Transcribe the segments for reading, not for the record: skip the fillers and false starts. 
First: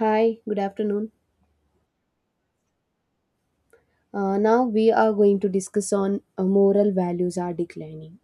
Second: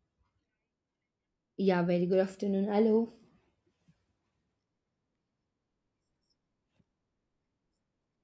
Hi, good afternoon. Yeah, very good afternoon. Hello. Now we are going to discuss on moral values are declining.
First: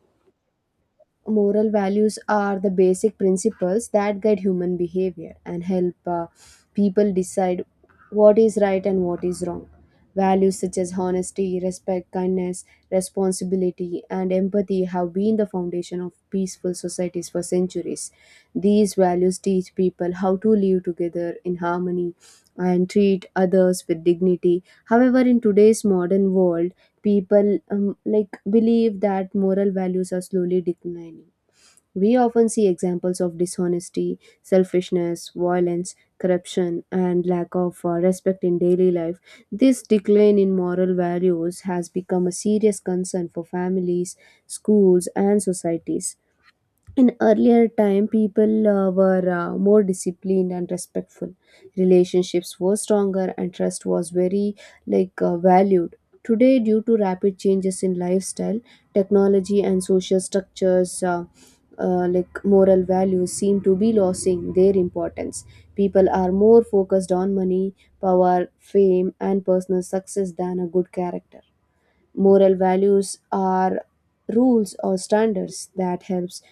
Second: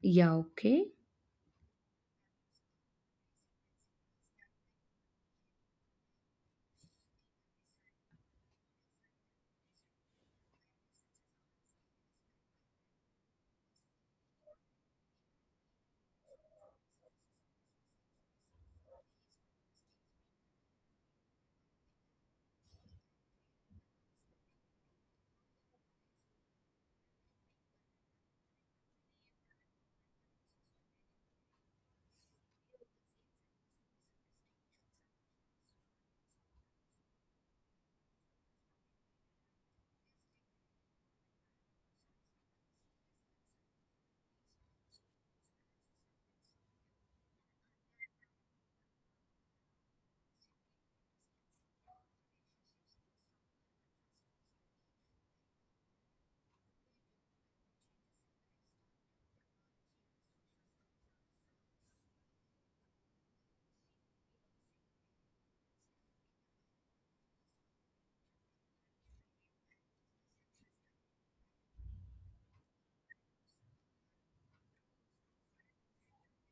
Yeah, okay. Moral values are the basic principles that guide human behavior and help people decide what is right and what is wrong. Values such as honesty, respect, kindness, responsibility, and empathy have been the foundation of peaceful societies for centuries. These values teach people how to live together in harmony and treat others with dignity. However, in today's modern world, people like believe that moral values are slowly declining. We often see examples of dishonesty, selfishness, violence, corruption, and lack of respect in daily life. This decline in moral values has become a serious concern for families, schools, and societies. In earlier time, people were more disciplined and respectful. Relationships were stronger and trust was very like valued. Today, due to rapid changes in lifestyle, technology and social structures, like moral values seem to be losing their importance. People are more focused on money, power, fame and personal success than a good character. Moral values are rules or standards that helps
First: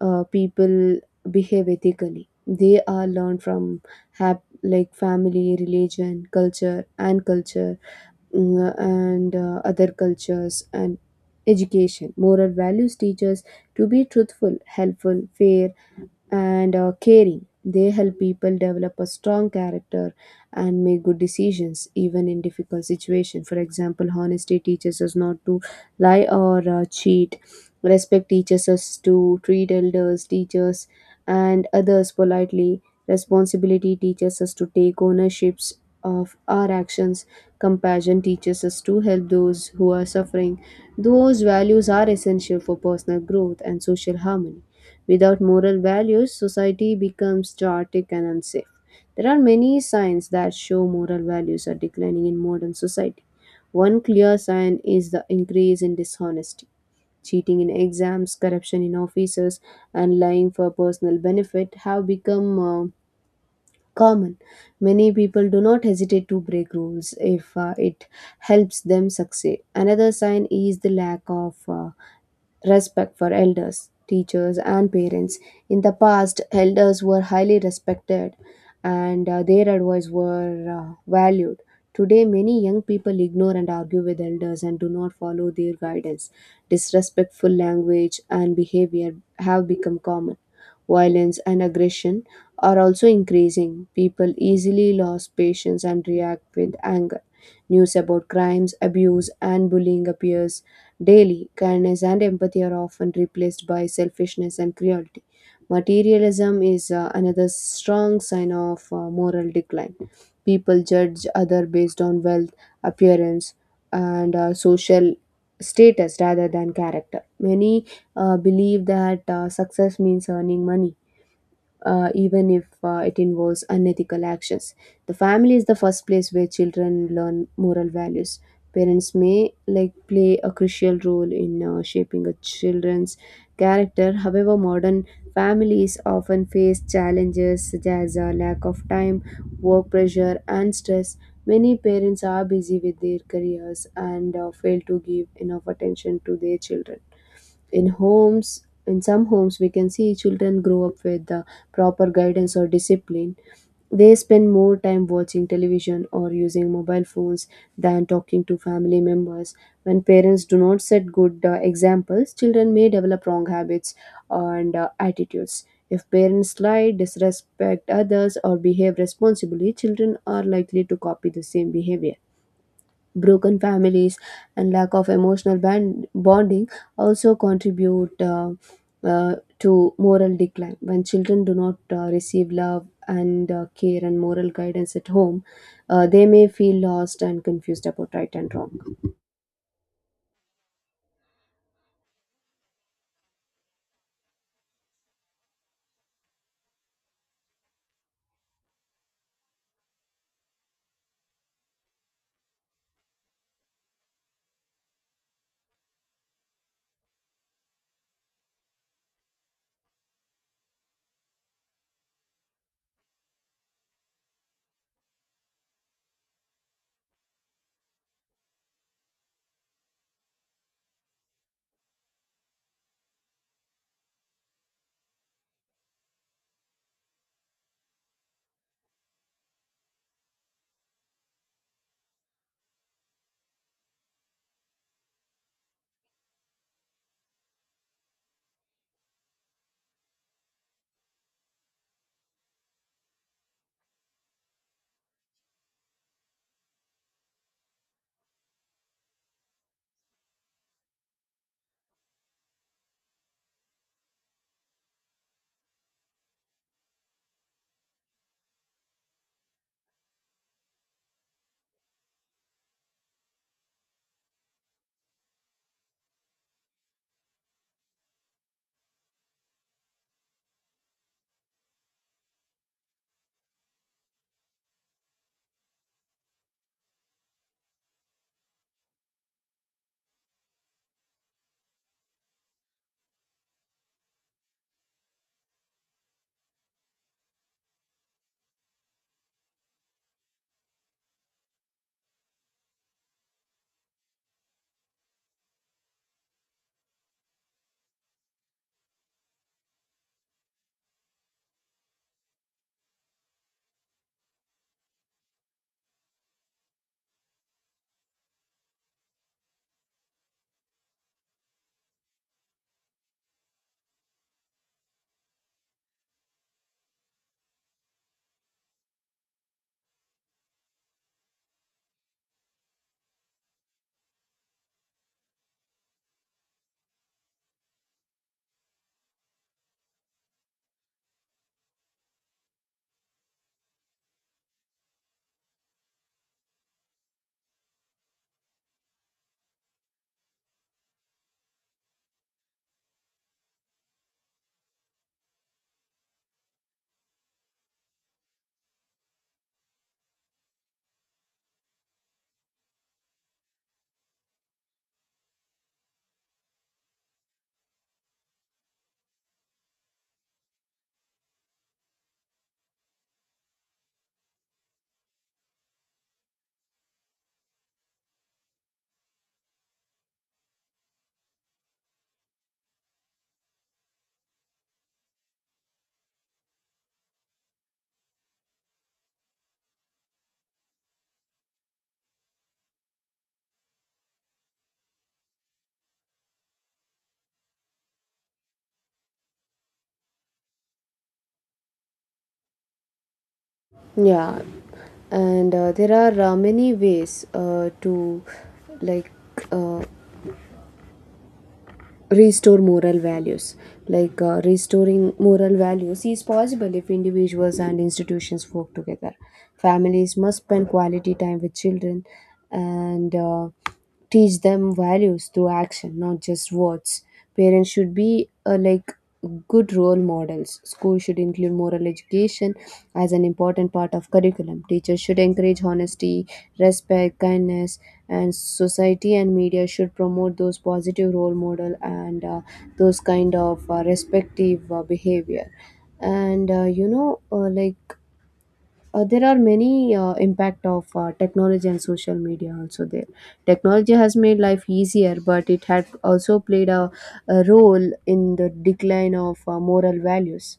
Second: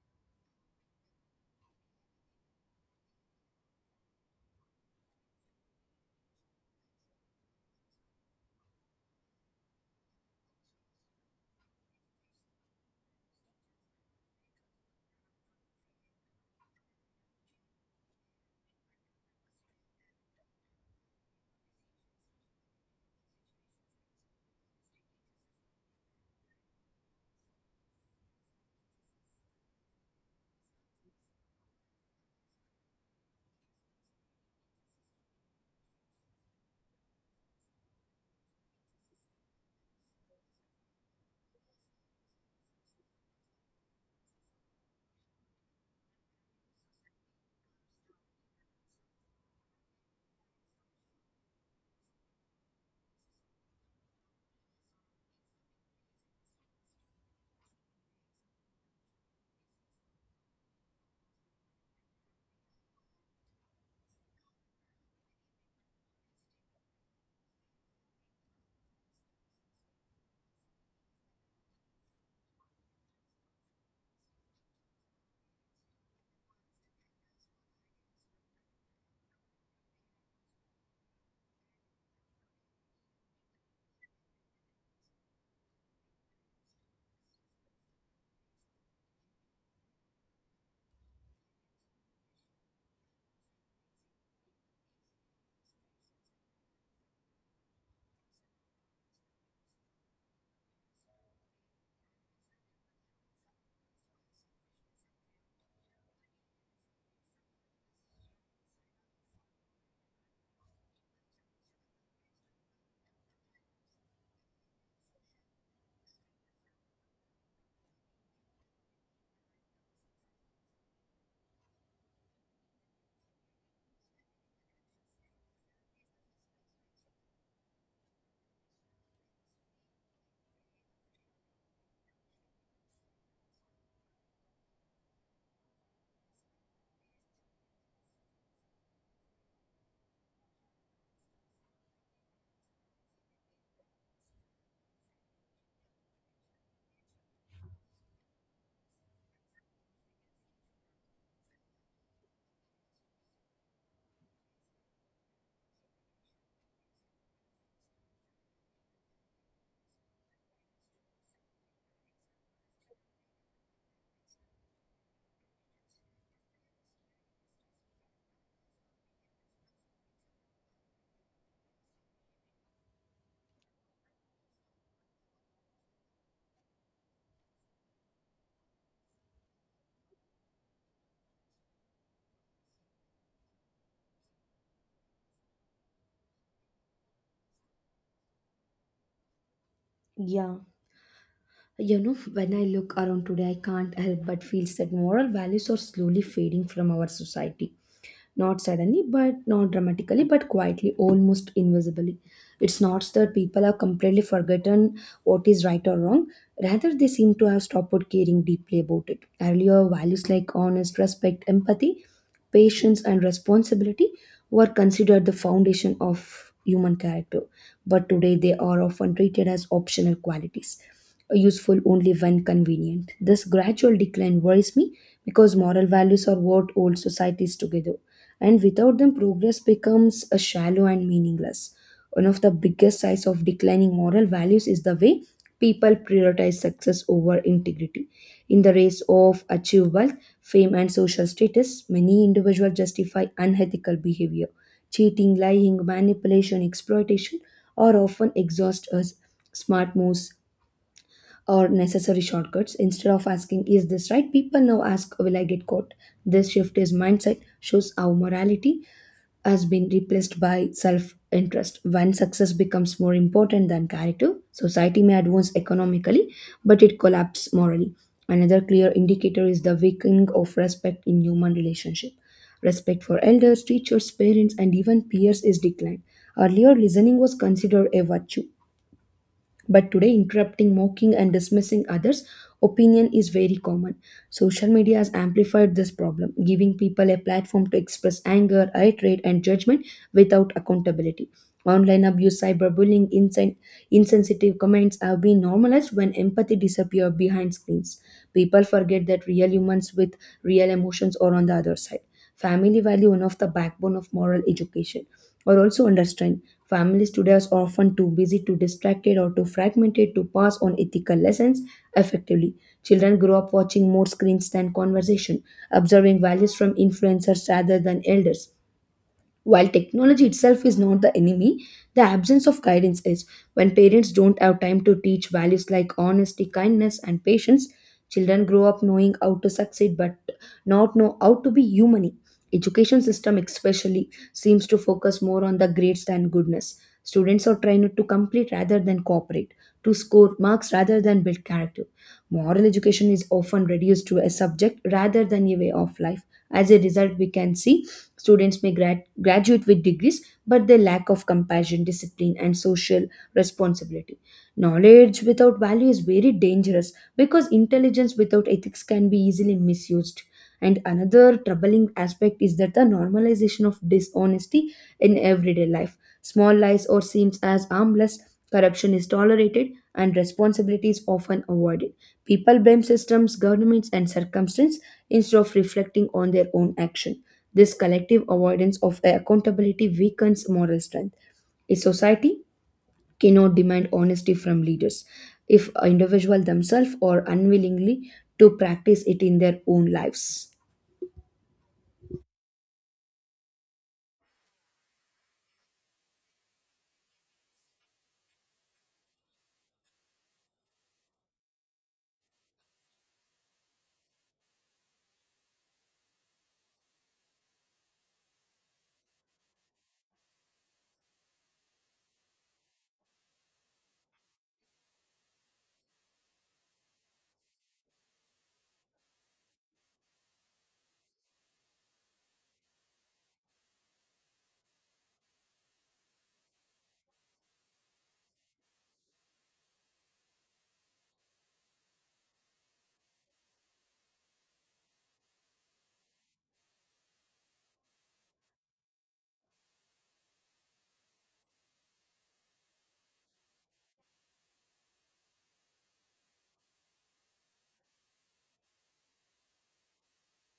people behave ethically. They are learned from like family, religion, culture and culture, and other cultures and education. Moral values teach us to be truthful, helpful, fair and caring. They help people develop a strong character and make good decisions, even in difficult situations. For example, honesty teaches us not to lie or cheat. Respect teaches us to treat elders, teachers, and others politely. Responsibility teaches us to take ownerships of our actions. Compassion teaches us to help those who are suffering. Those values are essential for personal growth and social harmony. Without moral values, society becomes chaotic and unsafe. There are many signs that show moral values are declining in modern society. One clear sign is the increase in dishonesty. Cheating in exams, corruption in offices, and lying for personal benefit have become common. Many people do not hesitate to break rules if it helps them succeed. Another sign is the lack of respect for elders, teachers, and parents. In the past, elders were highly respected and their advice were valued. Today, many young people ignore and argue with elders and do not follow their guidance. Disrespectful language and behavior have become common. Violence and aggression are also increasing. People easily lose patience and react with anger. News about crimes, abuse, and bullying appears daily. Kindness and empathy are often replaced by selfishness and cruelty. Materialism is another strong sign of moral decline. People judge other based on wealth, appearance, and social status rather than character. Many believe that success means earning money, even if it involves unethical actions. The family is the first place where children learn moral values. Parents may like play a crucial role in shaping a children's character. However, modern families often face challenges such as a lack of time, work pressure, and stress. Many parents are busy with their careers and fail to give enough attention to their children in homes. In some homes we can see children grow up with the proper guidance or discipline. They spend more time watching television or using mobile phones than talking to family members. When parents do not set good examples, children may develop wrong habits and attitudes. If parents lie, disrespect others or behave responsibly, children are likely to copy the same behavior. Broken families and lack of emotional bonding also contribute to moral decline. When children do not receive love and care and moral guidance at home, they may feel lost and confused about right and wrong. Yeah. You know, when I look around today, I can't help but feel that moral values are slowly fading from our society. Not suddenly, but not dramatically, but quietly, almost invisibly. It's not that people have completely forgotten what is right or wrong. Rather, they seem to have stopped caring deeply about it. Earlier, values like honest respect, empathy, patience, and responsibility were considered the foundation of human character. But today, they are often treated as optional qualities, useful only when convenient. This gradual decline worries me because moral values are what hold societies together, and without them progress becomes a shallow and meaningless one of the biggest signs of declining moral values is the way people prioritize success over integrity. In the race of achieve wealth, fame, and social status, many individuals justify unethical behavior. Cheating, lying, manipulation, exploitation are often exhaust us smart moves or necessary shortcuts. Instead of asking is this right, people now ask will I get caught. This shift is mindset shows our morality has been replaced by self interest. When success becomes more important than character, society may advance economically, but it collapses morally. Another clear indicator is the weakening of respect in human relationship. Respect for elders, teachers, parents, and even peers is declined. Earlier, listening was considered a virtue, but today, interrupting, mocking, and dismissing others' opinion is very common. Social media has amplified this problem, giving people a platform to express anger, hatred, and judgment without accountability. Online abuse, cyberbullying, insensitive comments have been normalized when empathy disappears behind screens. People forget that real humans with real emotions are on the other side. Family value one of the backbone of moral education or also understand families today are often too busy, too distracted, or too fragmented to pass on ethical lessons effectively. Children grow up watching more screens than conversation, observing values from influencers rather than elders. While technology itself is not the enemy, the absence of guidance is. When parents don't have time to teach values like honesty, kindness, and patience, children grow up knowing how to succeed but not know how to be human. Education system especially seems to focus more on the grades than goodness. Students are trained to complete rather than cooperate, to score marks rather than build character. Moral education is often reduced to a subject rather than a way of life. As a result, we can see students may graduate with degrees, but they lack of compassion, discipline, and social responsibility. Knowledge without value is very dangerous because intelligence without ethics can be easily misused. And another troubling aspect is that the normalization of dishonesty in everyday life. Small lies or seems as harmless, corruption is tolerated, and responsibility is often avoided. People blame systems, governments, and circumstances instead of reflecting on their own action. This collective avoidance of accountability weakens moral strength. A society cannot demand honesty from leaders if individuals themselves are unwillingly to practice it in their own lives. Yeah, and there are many ways to like uh, restore moral values. Like, restoring moral values is possible if individuals and institutions work together. Families must spend quality time with children and teach them values through action, not just words. Parents should be like good role models. Schools should include moral education as an important part of curriculum. Teachers should encourage honesty, respect, kindness, and society and media should promote those positive role model and those kind of respective behavior. And you know, like there are many impact of technology and social media also there. Technology has made life easier, but it had also played a role in the decline of moral values.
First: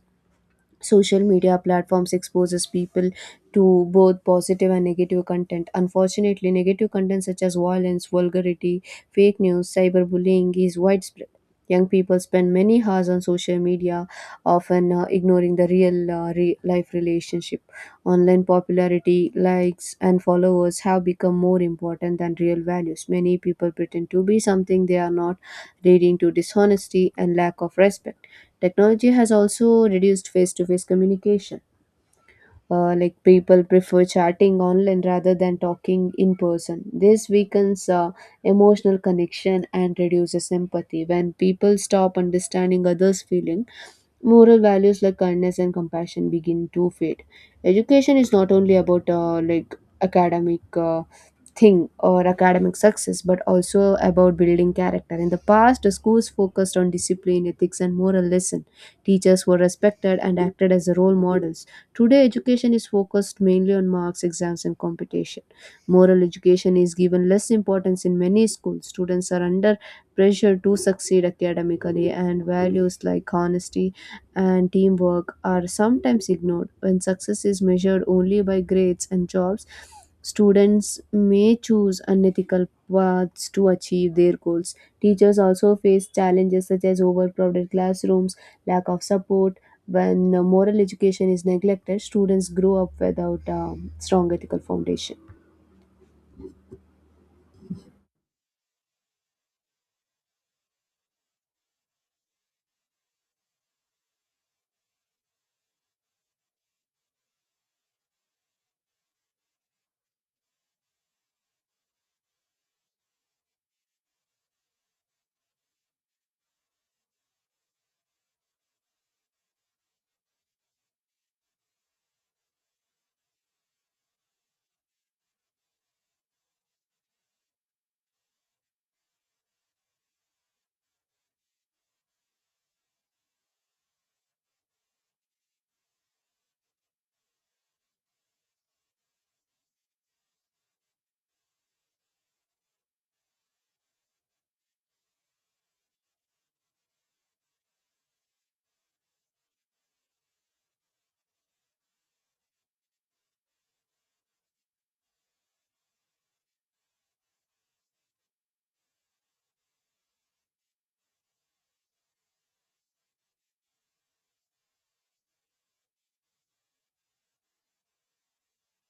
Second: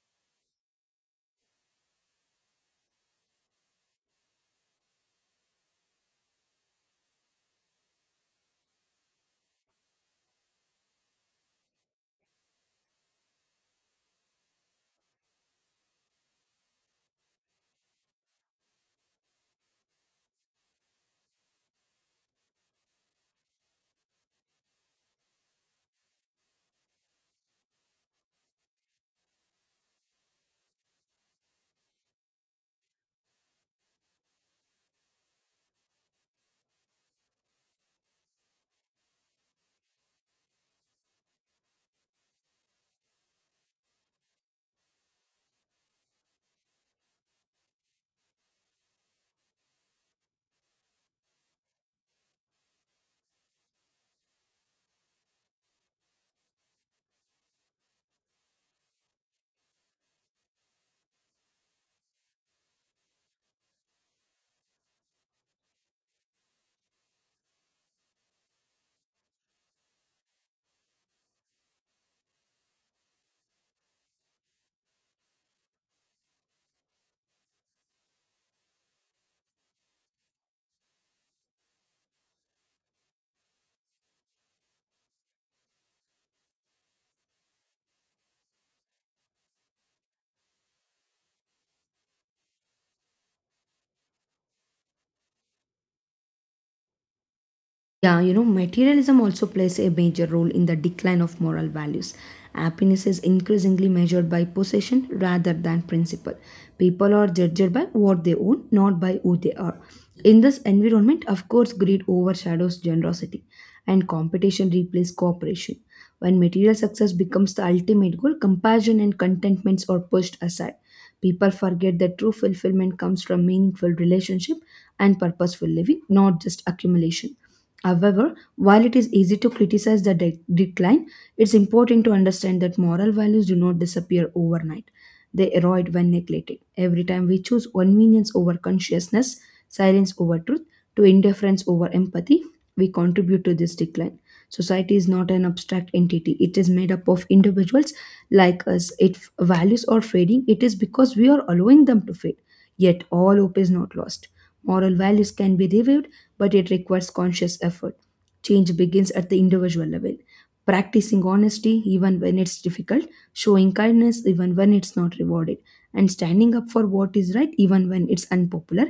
Social media platforms exposes people to both positive and negative content. Unfortunately, negative content such as violence, vulgarity, fake news, cyberbullying is widespread. Young people spend many hours on social media, often ignoring the real life relationship. Online popularity, likes, and followers have become more important than real values. Many people pretend to be something they are not, leading to dishonesty and lack of respect. Technology has also reduced face to face communication. Like, people prefer chatting online rather than talking in person. This weakens emotional connection and reduces empathy. When people stop understanding others' feeling, moral values like kindness and compassion begin to fade. Education is not only about like academic thing or academic success, but also about building character. In the past, the schools focused on discipline, ethics and moral lesson. Teachers were respected and acted as role models. Today, education is focused mainly on marks, exams and competition. Moral education is given less importance in many schools. Students are under pressure to succeed academically, and values like honesty and teamwork are sometimes ignored. When success is measured only by grades and jobs, students may choose unethical paths to achieve their goals. Teachers also face challenges such as overcrowded classrooms, lack of support. When moral education is neglected, students grow up without strong ethical foundation. Yeah, you know, materialism also plays a major role in the decline of moral values. Happiness is increasingly measured by possession rather than principle. People are judged by what they own, not by who they are. In this environment, of course, greed overshadows generosity and competition replaces cooperation. When material success becomes the ultimate goal, compassion and contentments are pushed aside. People forget that true fulfillment comes from meaningful relationship and purposeful living, not just accumulation. However, while it is easy to criticize the decline, it's important to understand that moral values do not disappear overnight. They erode when neglected. Every time we choose convenience over consciousness, silence over truth, to indifference over empathy, we contribute to this decline. Society is not an abstract entity, it is made up of individuals like us. If values are fading, it is because we are allowing them to fade. Yet, all hope is not lost. Moral values can be revived, but it requires conscious effort. Change begins at the individual level. Practicing honesty even when it's difficult, showing kindness even when it's not rewarded, and standing up for what is right even when it's unpopular.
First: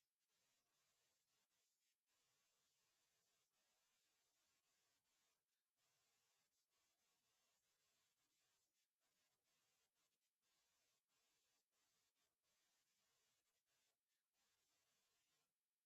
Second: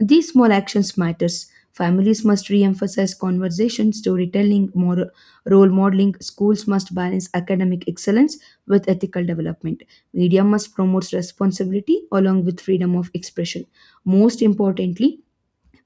These small actions matters. Families must re-emphasize conversation, storytelling, moral, role modeling. Schools must balance academic excellence with ethical development. Media must promote responsibility along with freedom of expression. Most importantly,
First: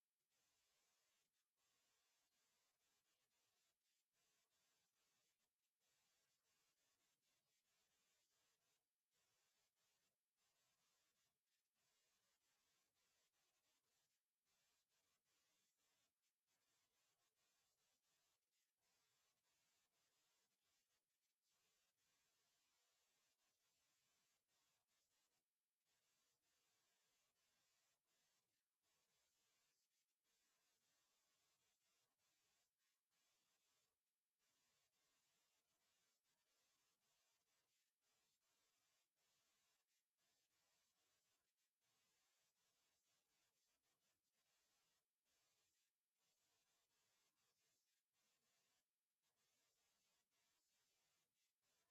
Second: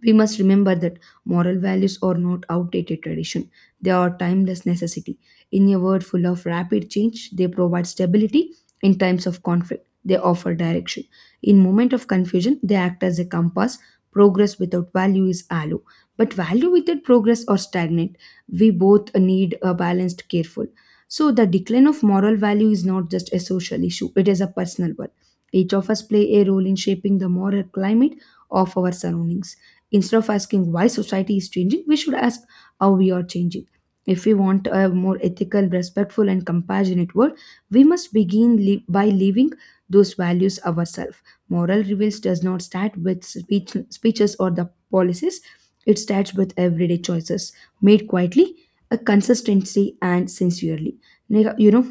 we must remember that moral values are not outdated tradition, they are timeless necessity. In a world full of rapid change, they provide stability. In times of conflict, they offer direction. In moment of confusion, they act as a compass. Progress without value is hollow, but value without progress or stagnant. We both need a balanced, careful. So the decline of moral value is not just a social issue; it is a personal one. Each of us play a role in shaping the moral climate of our surroundings. Instead of asking why society is changing, we should ask how we are changing. If we want a more ethical, respectful, and compassionate world, we must begin by living those values ourselves. Moral reveals does not start with speeches or the policies, it starts with everyday choices made quietly, a consistency, and sincerely. You know,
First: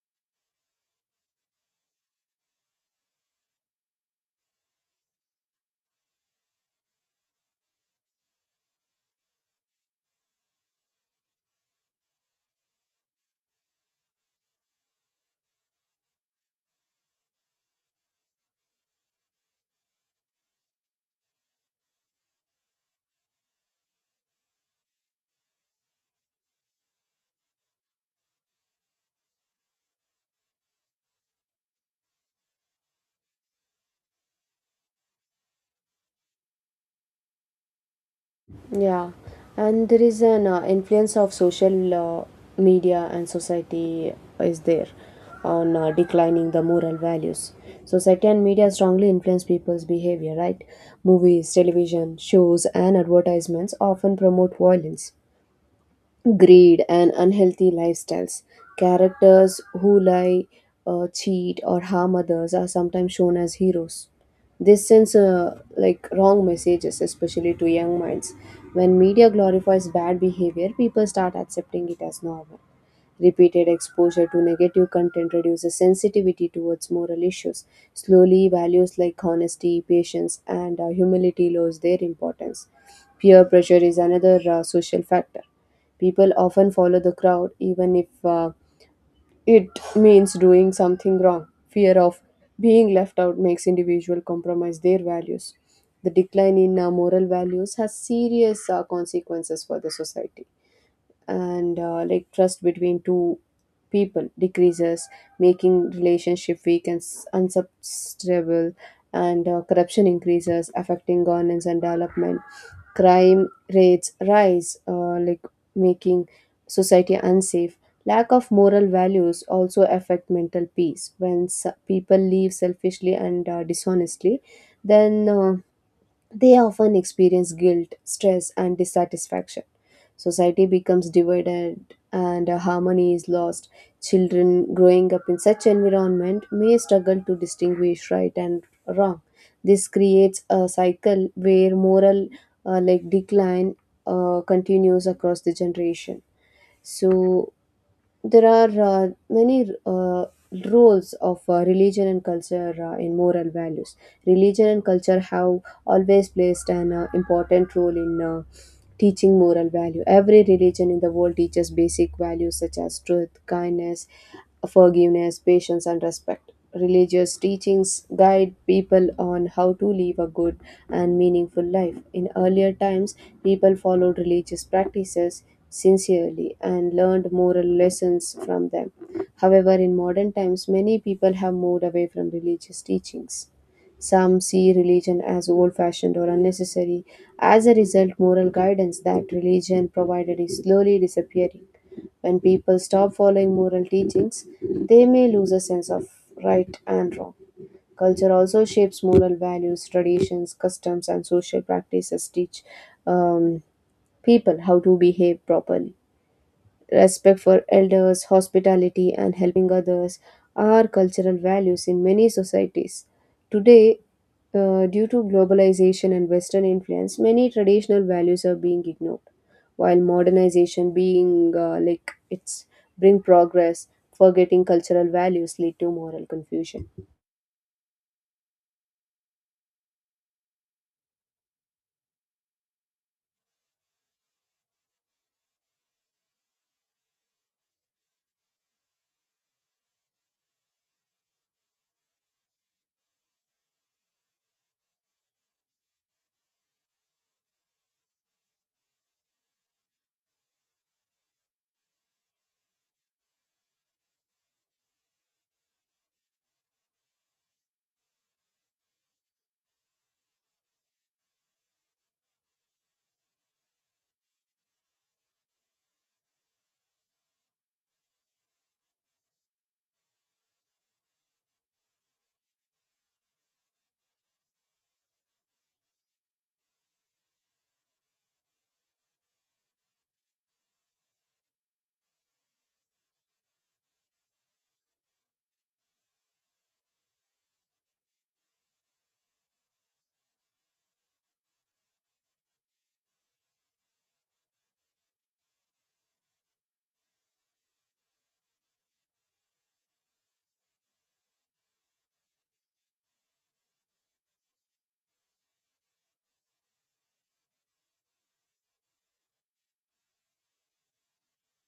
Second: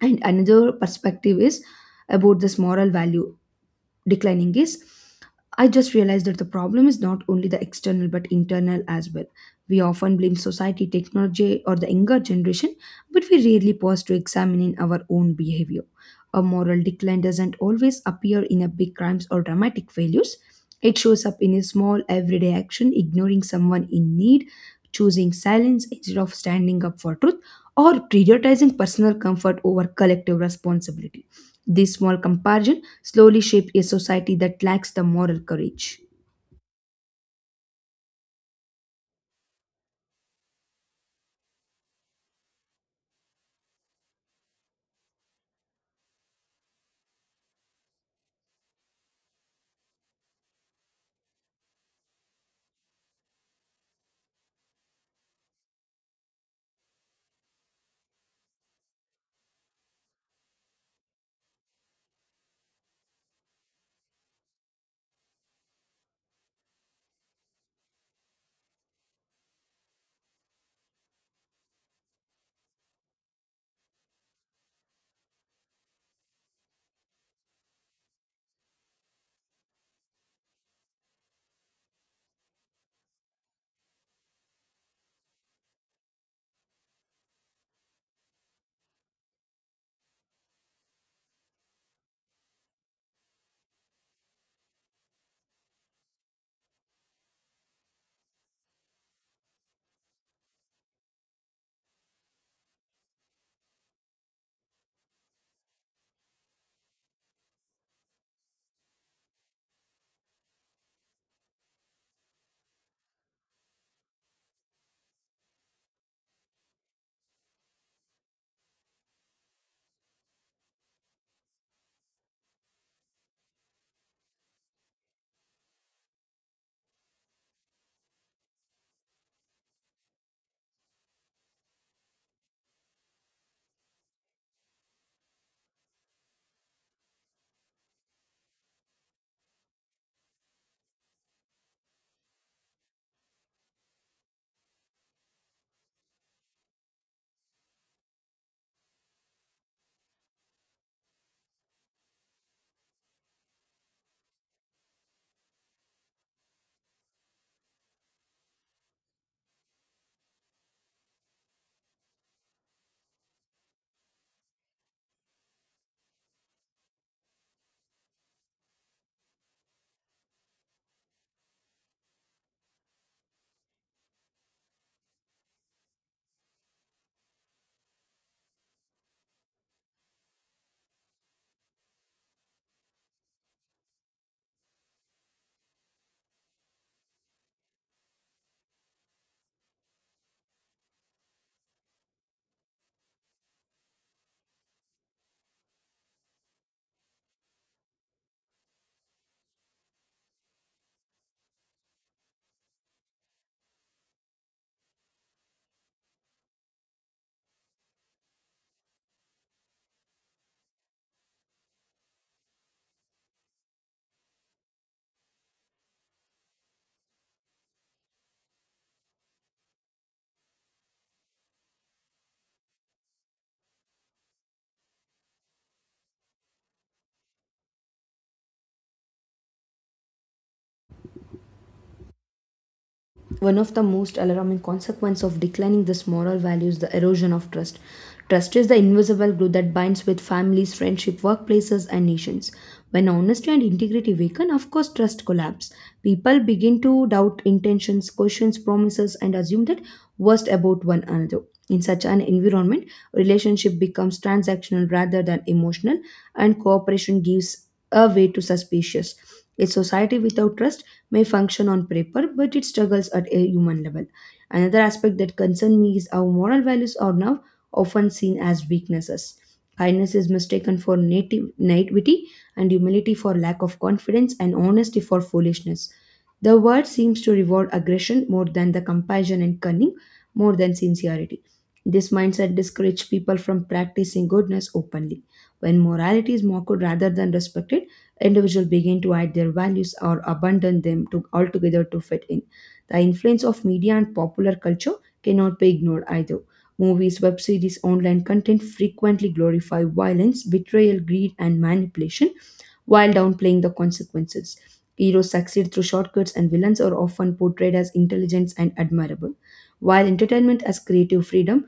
and another perspective is about this moral value declining is I just realized that the problem is not only the external but internal as well. We often blame society, technology, or the younger generation, but we rarely pause to examine in our own behavior. A moral decline doesn't always appear in a big crimes or dramatic failures. It shows up in a small everyday action, ignoring someone in need, choosing silence instead of standing up for truth, or prioritizing personal comfort over collective responsibility. This small comparison slowly shaped a society that lacks the moral courage. Yeah, and there is an influence of social media and society is there on declining the moral values. Society and media strongly influence people's behavior, right? Movies, television, shows, and advertisements often promote violence, greed and unhealthy lifestyles. Characters who lie, cheat, or harm others are sometimes shown as heroes. This sends like wrong messages, especially to young minds. When media glorifies bad behavior, people start accepting it as normal. Repeated exposure to negative content reduces sensitivity towards moral issues. Slowly, values like honesty, patience, and humility lose their importance. Peer pressure is another social factor. People often follow the crowd even if it means doing something wrong. Fear of being left out makes individuals compromise their values. The decline in moral values has serious consequences for the society, and like trust between two people decreases, making relationship weak and unsustainable, and corruption increases, affecting governance and development. Crime rates rise, like making society unsafe. Lack of moral values also affect mental peace. When people live selfishly and dishonestly, then they often experience guilt, stress, and dissatisfaction. Society becomes divided and harmony is lost. Children growing up in such environment may struggle to distinguish right and wrong. This creates a cycle where moral like decline continues across the generation. So there are many roles of religion and culture in moral values. Religion and culture have always placed an important role in teaching moral value. Every religion in the world teaches basic values such as truth, kindness, forgiveness, patience, and respect. Religious teachings guide people on how to live a good and meaningful life. In earlier times, people followed religious practices sincerely and learned moral lessons from them. However, in modern times, many people have moved away from religious teachings. Some see religion as old fashioned or unnecessary. As a result, moral guidance that religion provided is slowly disappearing. When people stop following moral teachings, they may lose a sense of right and wrong. Culture also shapes moral values, traditions, customs, and social practices teach um, people how to behave properly. Respect for elders, hospitality, and helping others are cultural values in many societies. Today, due to globalization and Western influence, many traditional values are being ignored. While modernization being like it's bring progress, forgetting cultural values lead to moral confusion. One of the most alarming consequences of declining this moral value is the erosion of trust. Trust is the invisible glue that binds with families, friendship, workplaces, and nations. When honesty and integrity weaken, of course, trust collapses. People begin to doubt intentions, question promises, and assume that worst about one another. In such an environment, relationship becomes transactional rather than emotional, and cooperation gives a way to suspicious. A society without trust may function on paper, but it struggles at a human level. Another aspect that concerns me is how moral values are now often seen as weaknesses. Kindness is mistaken for native naivety, and humility for lack of confidence, and honesty for foolishness. The world seems to reward aggression more than the compassion and cunning, more than sincerity. This mindset discourages people from practicing goodness openly. When morality is mocked rather than respected, individuals begin to hide their values or abandon them to, altogether to fit in. The influence of media and popular culture cannot be ignored either. Movies, web series, online content frequently glorify violence, betrayal, greed, and manipulation while downplaying the consequences. Heroes succeed through shortcuts, and villains are often portrayed as intelligent and admirable. While entertainment has creative freedom,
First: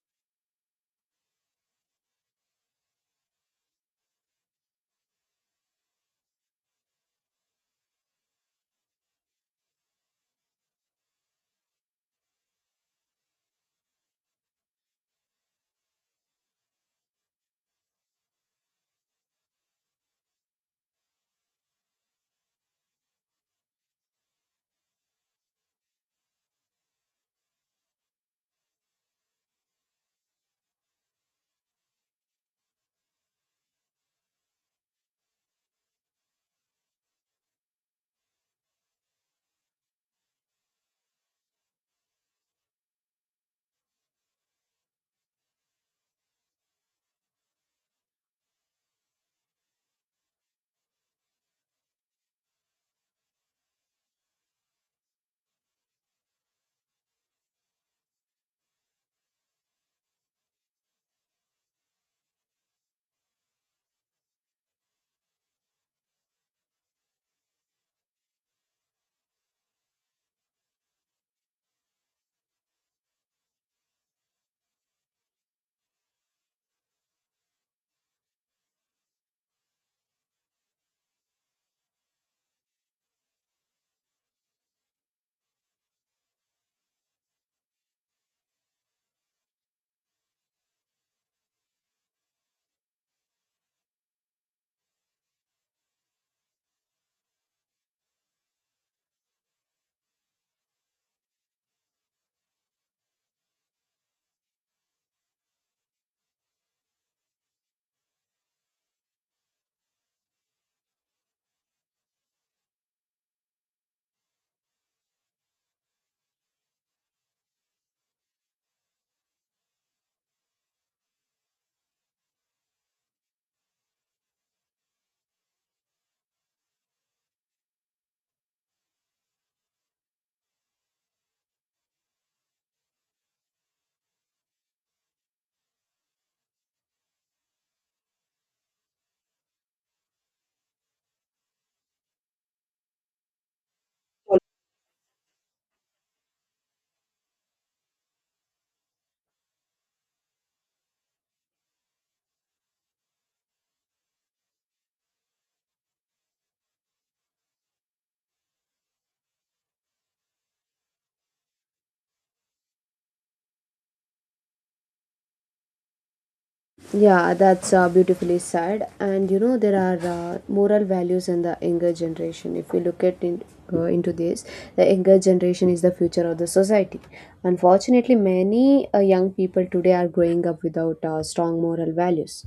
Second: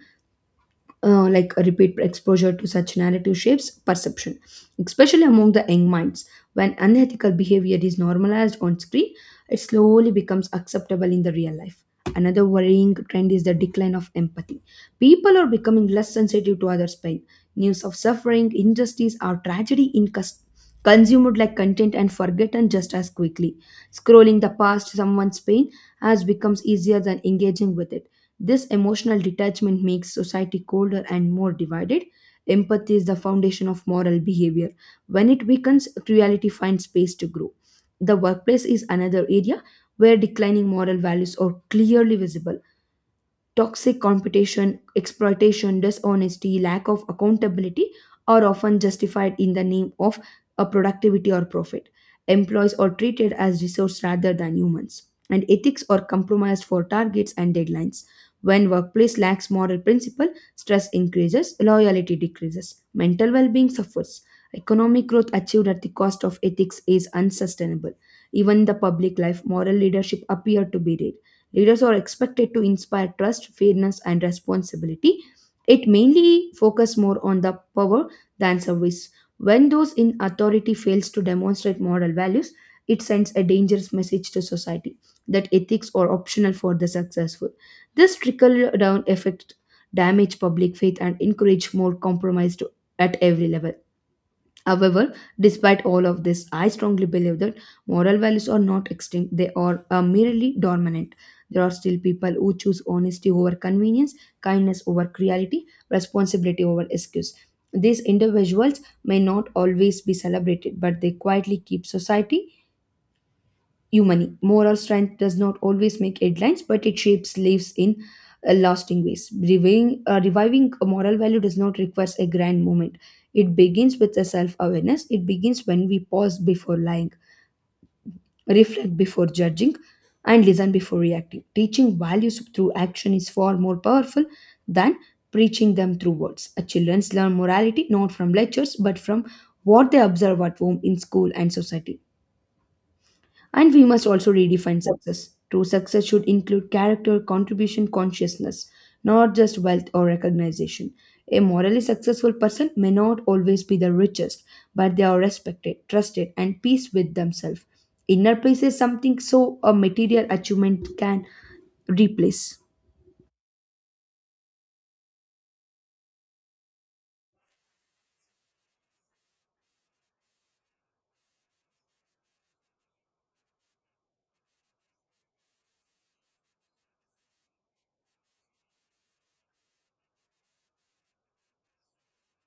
like a repeat exposure to such narrative shapes perception, especially among the young minds. When unethical behavior is normalized on screen, it slowly becomes acceptable in the real life. Another worrying trend is the decline of empathy. People are becoming less sensitive to others' pain. News of suffering, injustice, or tragedy in consumed like content and forgotten just as quickly. Scrolling the past someone's pain has becomes easier than engaging with it. This emotional detachment makes society colder and more divided. Empathy is the foundation of moral behavior. When it weakens, cruelty finds space to grow. The workplace is another area where declining moral values are clearly visible. Toxic competition, exploitation, dishonesty, lack of accountability are often justified in the name of a productivity or profit. Employees are treated as resource rather than humans, and ethics are compromised for targets and deadlines. When workplace lacks moral principle, stress increases, loyalty decreases, mental well-being suffers. Economic growth achieved at the cost of ethics is unsustainable. Even in the public life, moral leadership appeared to be rare. Leaders are expected to inspire trust, fairness, and responsibility. It mainly focuses more on the power than service. When those in authority fails to demonstrate moral values, it sends a dangerous message to society that ethics are optional for the successful. This trickle down effect damage public faith and encourage more compromise to, at every level. However, despite all of this, I strongly believe that moral values are not extinct, they are merely dormant. There are still people who choose honesty over convenience, kindness over cruelty, responsibility over excuse. These individuals may not always be celebrated, but they quietly keep society human. Moral strength does not always make headlines, but it shapes lives in lasting ways. Reviving a moral value does not require a grand moment. It begins with a self-awareness. It begins when we pause before lying, reflect before judging, and listen before reacting. Teaching values through action is far more powerful than preaching them through words. Children learn morality not from lectures but from what they observe at home, in school, and society. And we must also redefine success. True success should include character, contribution, consciousness, not just wealth or recognition. A morally successful person may not always be the richest, but they are respected, trusted, and peace with themselves. Inner peace is something so a material achievement can replace. Yeah, that's beautifully said. And you know, there are moral values in the younger generation. If we look at in, into this, the younger generation is the future of the society. Unfortunately, many young people today are growing up without strong moral values.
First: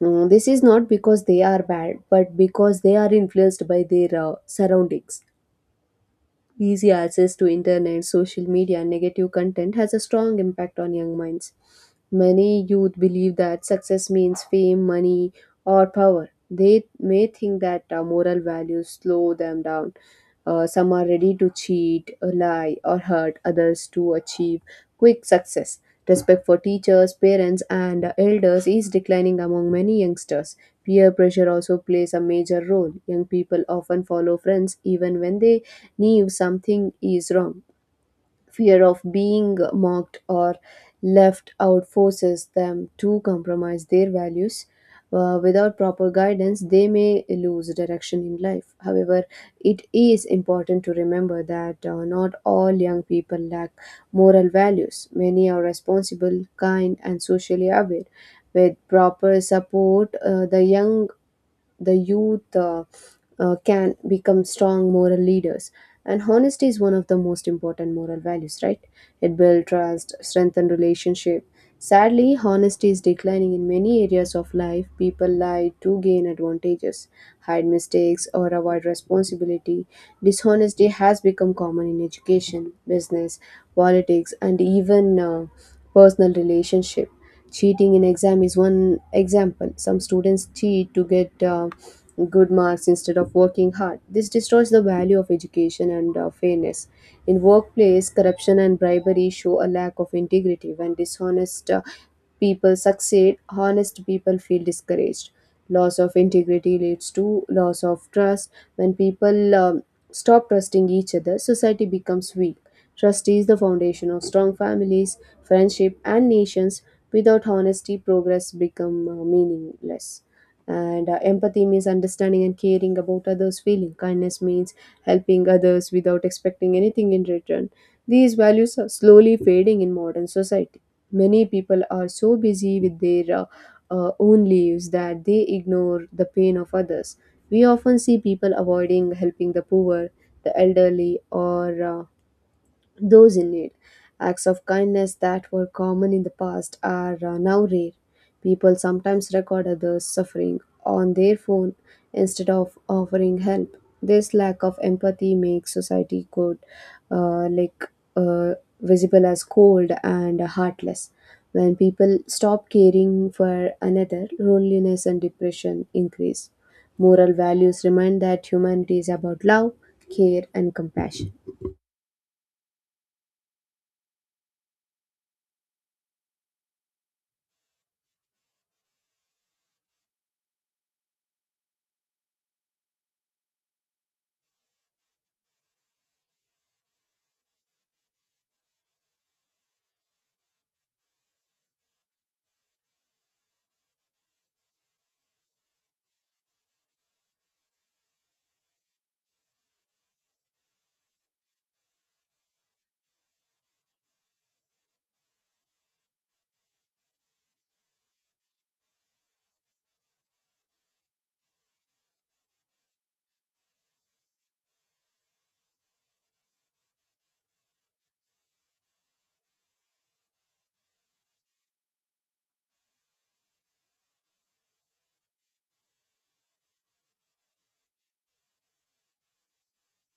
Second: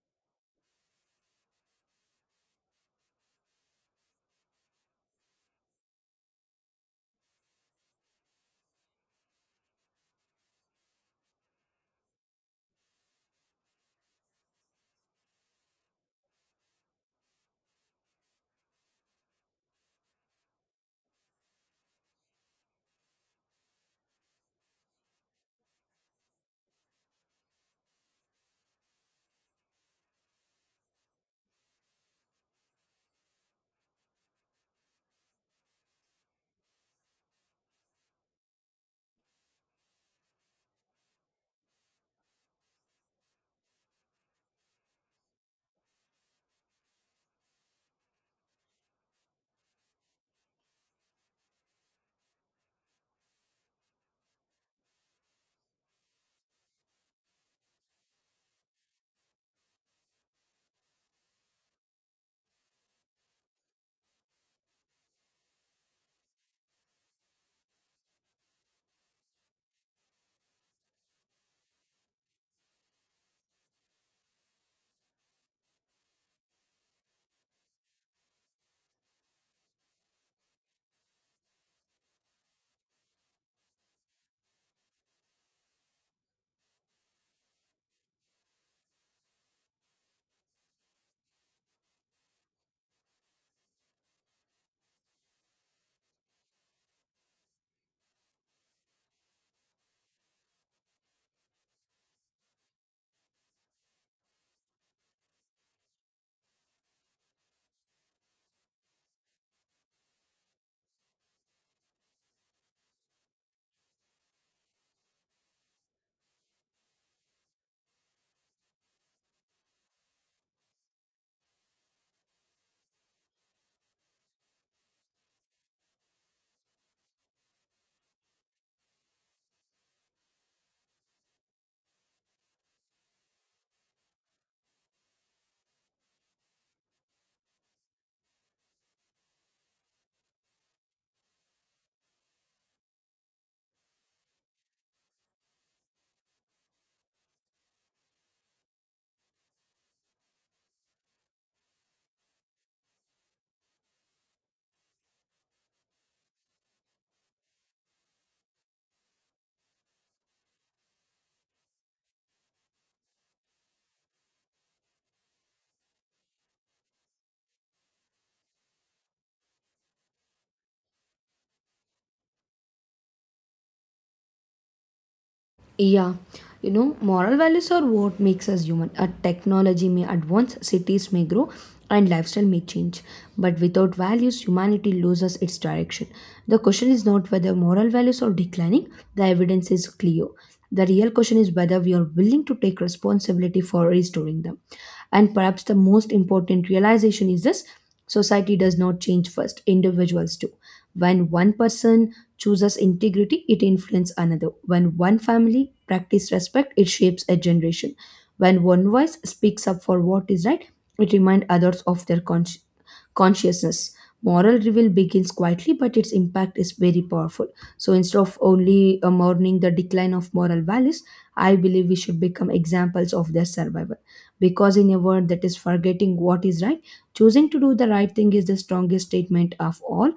Mm, this is not because they are bad, but because they are influenced by their surroundings. Easy access to internet, social media, and negative content has a strong impact on young minds. Many youth believe that success means fame, money, or power. They may think that moral values slow them down. Some are ready to cheat, lie, or hurt others to achieve quick success. Respect for teachers, parents, and elders is declining among many youngsters. Peer pressure also plays a major role. Young people often follow friends even when they knew something is wrong. Fear of being mocked or left out forces them to compromise their values. Without proper guidance, they may lose direction in life. However, it is important to remember that not all young people lack moral values. Many are responsible, kind, and socially aware. With proper support, the youth can become strong moral leaders. And honesty is one of the most important moral values, right? It builds trust, strengthens relationship. Sadly, honesty is declining in many areas of life. People lie to gain advantages, hide mistakes, or avoid responsibility. Dishonesty has become common in education, business, politics, and even personal relationship. Cheating in exam is one example. Some students cheat to get good marks instead of working hard. This destroys the value of education and fairness. In workplace, corruption and bribery show a lack of integrity. When dishonest people succeed, honest people feel discouraged. Loss of integrity leads to loss of trust. When people stop trusting each other, society becomes weak. Trust is the foundation of strong families, friendship, and nations. Without honesty, progress becomes meaningless. And Empathy means understanding and caring about others' feeling. Kindness means helping others without expecting anything in return. These values are slowly fading in modern society. Many people are so busy with their own lives that they ignore the pain of others. We often see people avoiding helping the poor, the elderly, or those in need, acts of kindness that were common in the past, are now rare. People sometimes record others' suffering on their phone instead of offering help. This lack of empathy makes society good, uh, like uh, visible as cold and heartless. When people stop caring for another, loneliness and depression increase. Moral values remind that humanity is about love, care, and compassion. Yeah, you know, moral values are what makes us human. A technology may advance, cities may grow, and lifestyle may change. But without values, humanity loses its direction. The question is not whether moral values are declining, the evidence is clear. The real question is whether we are willing to take responsibility for restoring them. And perhaps the most important realization is this: society does not change first, individuals do. When one person chooses integrity, it influences another. When one family practices respect, it shapes a generation. When one voice speaks up for what is right, it reminds others of their consciousness. Moral reveal begins quietly, but its impact is very powerful. So instead of only mourning the decline of moral values, I believe we should become examples of their survival. Because in a world that is forgetting what is right, choosing to do the right thing is the strongest statement of all.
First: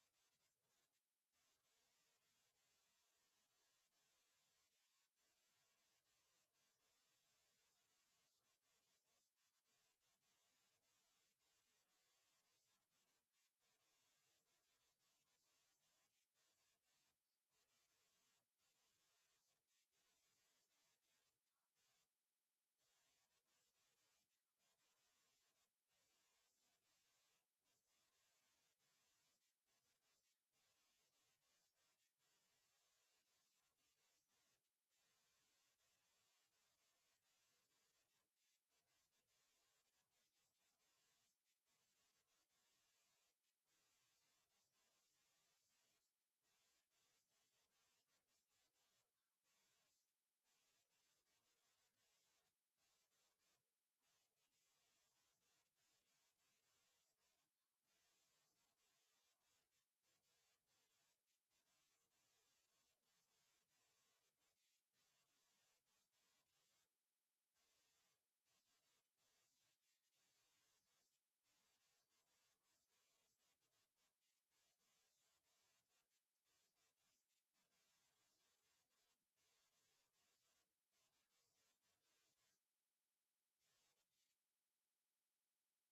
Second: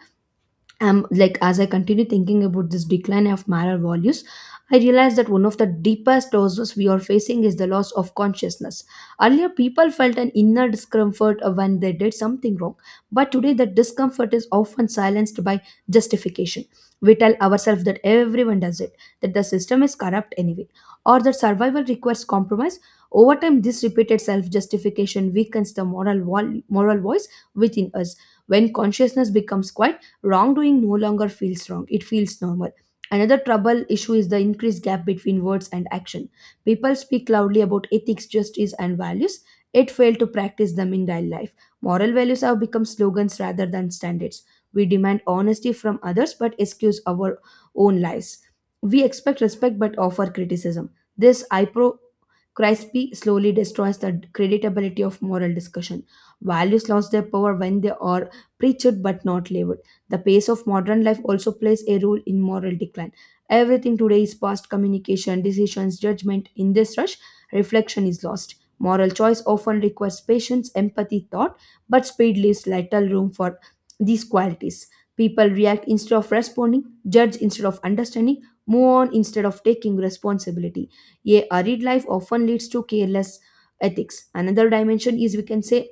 Like, as I continue thinking about this decline of moral values, I realize that one of the deepest losses we are facing is the loss of consciousness. Earlier, people felt an inner discomfort when they did something wrong, but today that discomfort is often silenced by justification. We tell ourselves that everyone does it, that the system is corrupt anyway, or that survival requires compromise. Over time, this repeated self justification weakens the moral voice within us. When consciousness becomes quiet, wrongdoing no longer feels wrong, it feels normal. Another trouble issue is the increased gap between words and action. People speak loudly about ethics, justice, and values, yet fail to practice them in daily life. Moral values have become slogans rather than standards. We demand honesty from others but excuse our own lies. We expect respect but offer criticism. This hypocrisy slowly destroys the creditability of moral discussion. Values lost their power when they are preached but not lived. The pace of modern life also plays a role in moral decline. Everything today is fast: communication, decisions, judgment. In this rush, reflection is lost. Moral choice often requires patience, empathy, thought, but speed leaves little room for these qualities. People react instead of responding, judge instead of understanding, move on instead of taking responsibility. A hurried life often leads to careless ethics. Another dimension is, we can say,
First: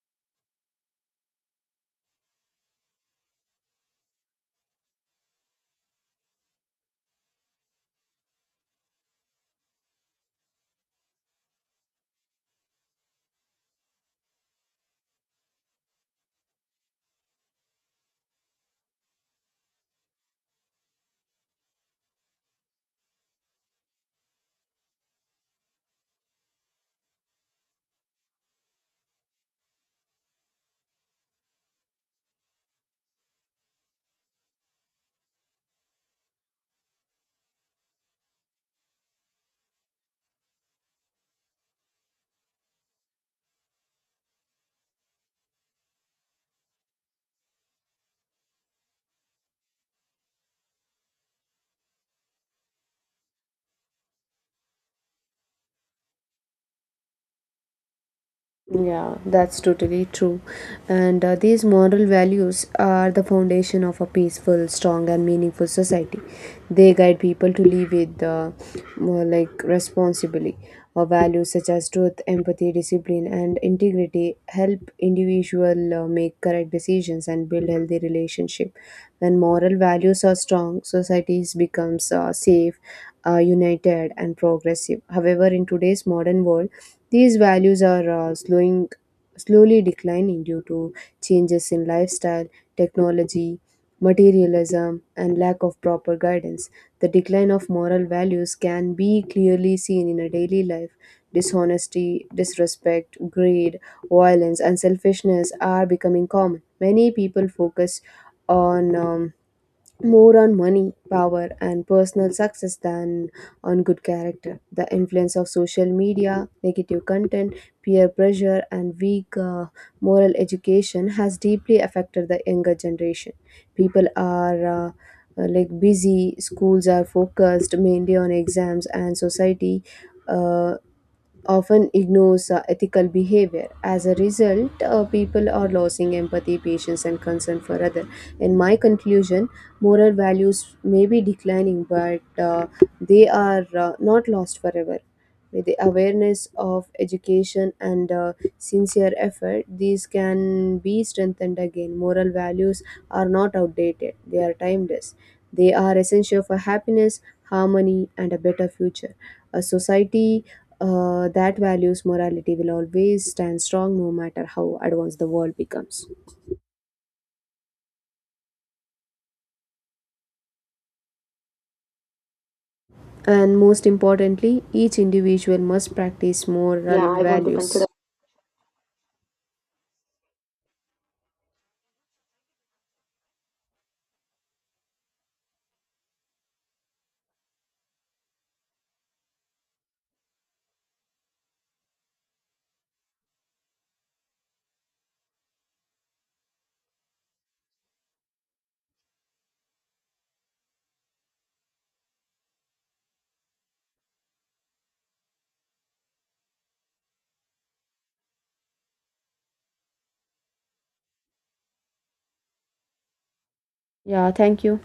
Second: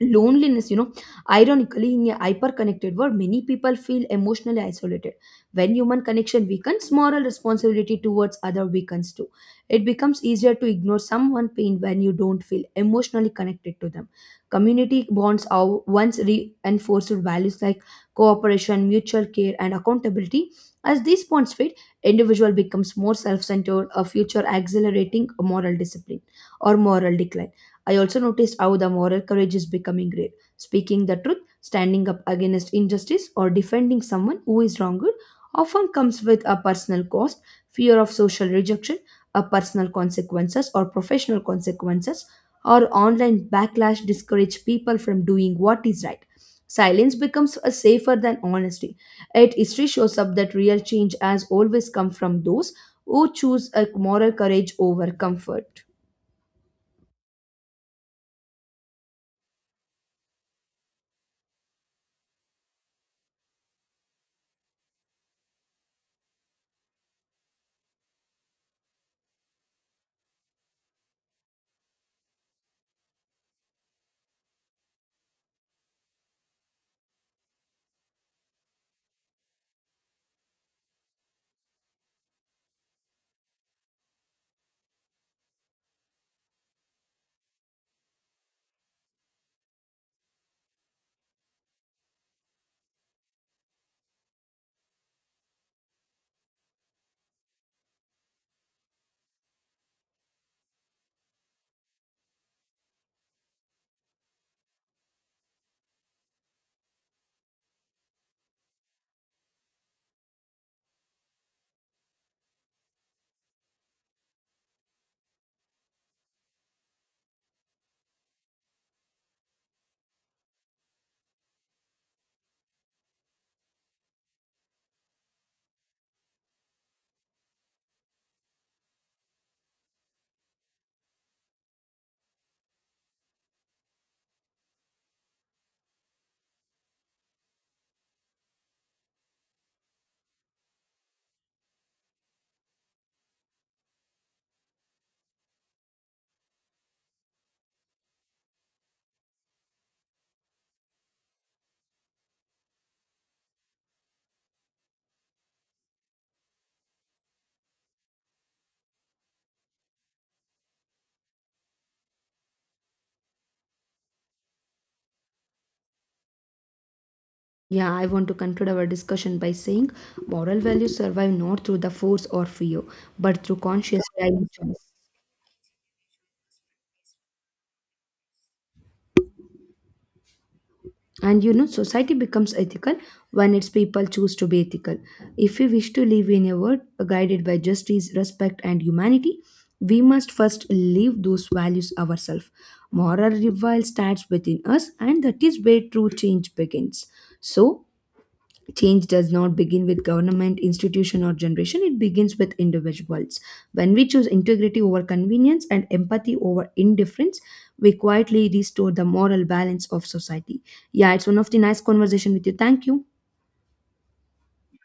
loneliness, you know. Ironically, in a hyper-connected world, many people feel emotionally isolated. When human connection weakens, moral responsibility towards other weakens too. It becomes easier to ignore someone's pain when you don't feel emotionally connected to them. Community bonds are once reinforced with values like cooperation, mutual care, and accountability. As these bonds fade, individual becomes more self-centered, a future accelerating moral discipline or moral decline. I also noticed how the moral courage is becoming rare. Speaking the truth, standing up against injustice, or defending someone who is wronged often comes with a personal cost. Fear of social rejection, a personal consequences or professional consequences, or online backlash discourage people from doing what is right. Silence becomes a safer than honesty. Yet history shows up that real change has always come from those who choose a moral courage over comfort. Yeah, that's totally true. And These moral values are the foundation of a peaceful, strong, and meaningful society. They guide people to live with more like responsibly. Values such as truth, empathy, discipline, and integrity help individual make correct decisions and build healthy relationship. When moral values are strong, societies becomes safe, united, and progressive. However, in today's modern world these values are slowly declining due to changes in lifestyle, technology, materialism, and lack of proper guidance. The decline of moral values can be clearly seen in a daily life. Dishonesty, disrespect, greed, violence, and selfishness are becoming common. Many people focus on more on money, power, and personal success than on good character. The influence of social media, negative content, peer pressure, and weak moral education has deeply affected the younger generation. People are like busy, schools are focused mainly on exams, and society. Uh, often ignores ethical behavior. As a result, people are losing empathy, patience, and concern for others. In my conclusion, moral values may be declining, but they are not lost forever. With the awareness of education and sincere effort, these can be strengthened again. Moral values are not outdated, they are timeless. They are essential for happiness, harmony, and a better future. A society that values morality will always stand strong no matter how advanced the world becomes. Yeah, I want to conclude our discussion by saying moral values survive not through the force or fear, but through And most conscious daily importantly, choice. each individual must practice. Yeah, moral. Yeah, I want to consider. Values. Consider. And you know, society becomes ethical when its people choose to be ethical. If we wish to live in a world guided by justice, respect, and humanity, we must first live those values ourselves. Moral revival starts within us, and that is where true change begins. So, change does not begin with government institution or generation, it begins with individuals. When we choose integrity over convenience and empathy over indifference, we quietly restore the moral balance of society. Yeah, it's one of the nice conversation with you, thank you. Yeah, thank you.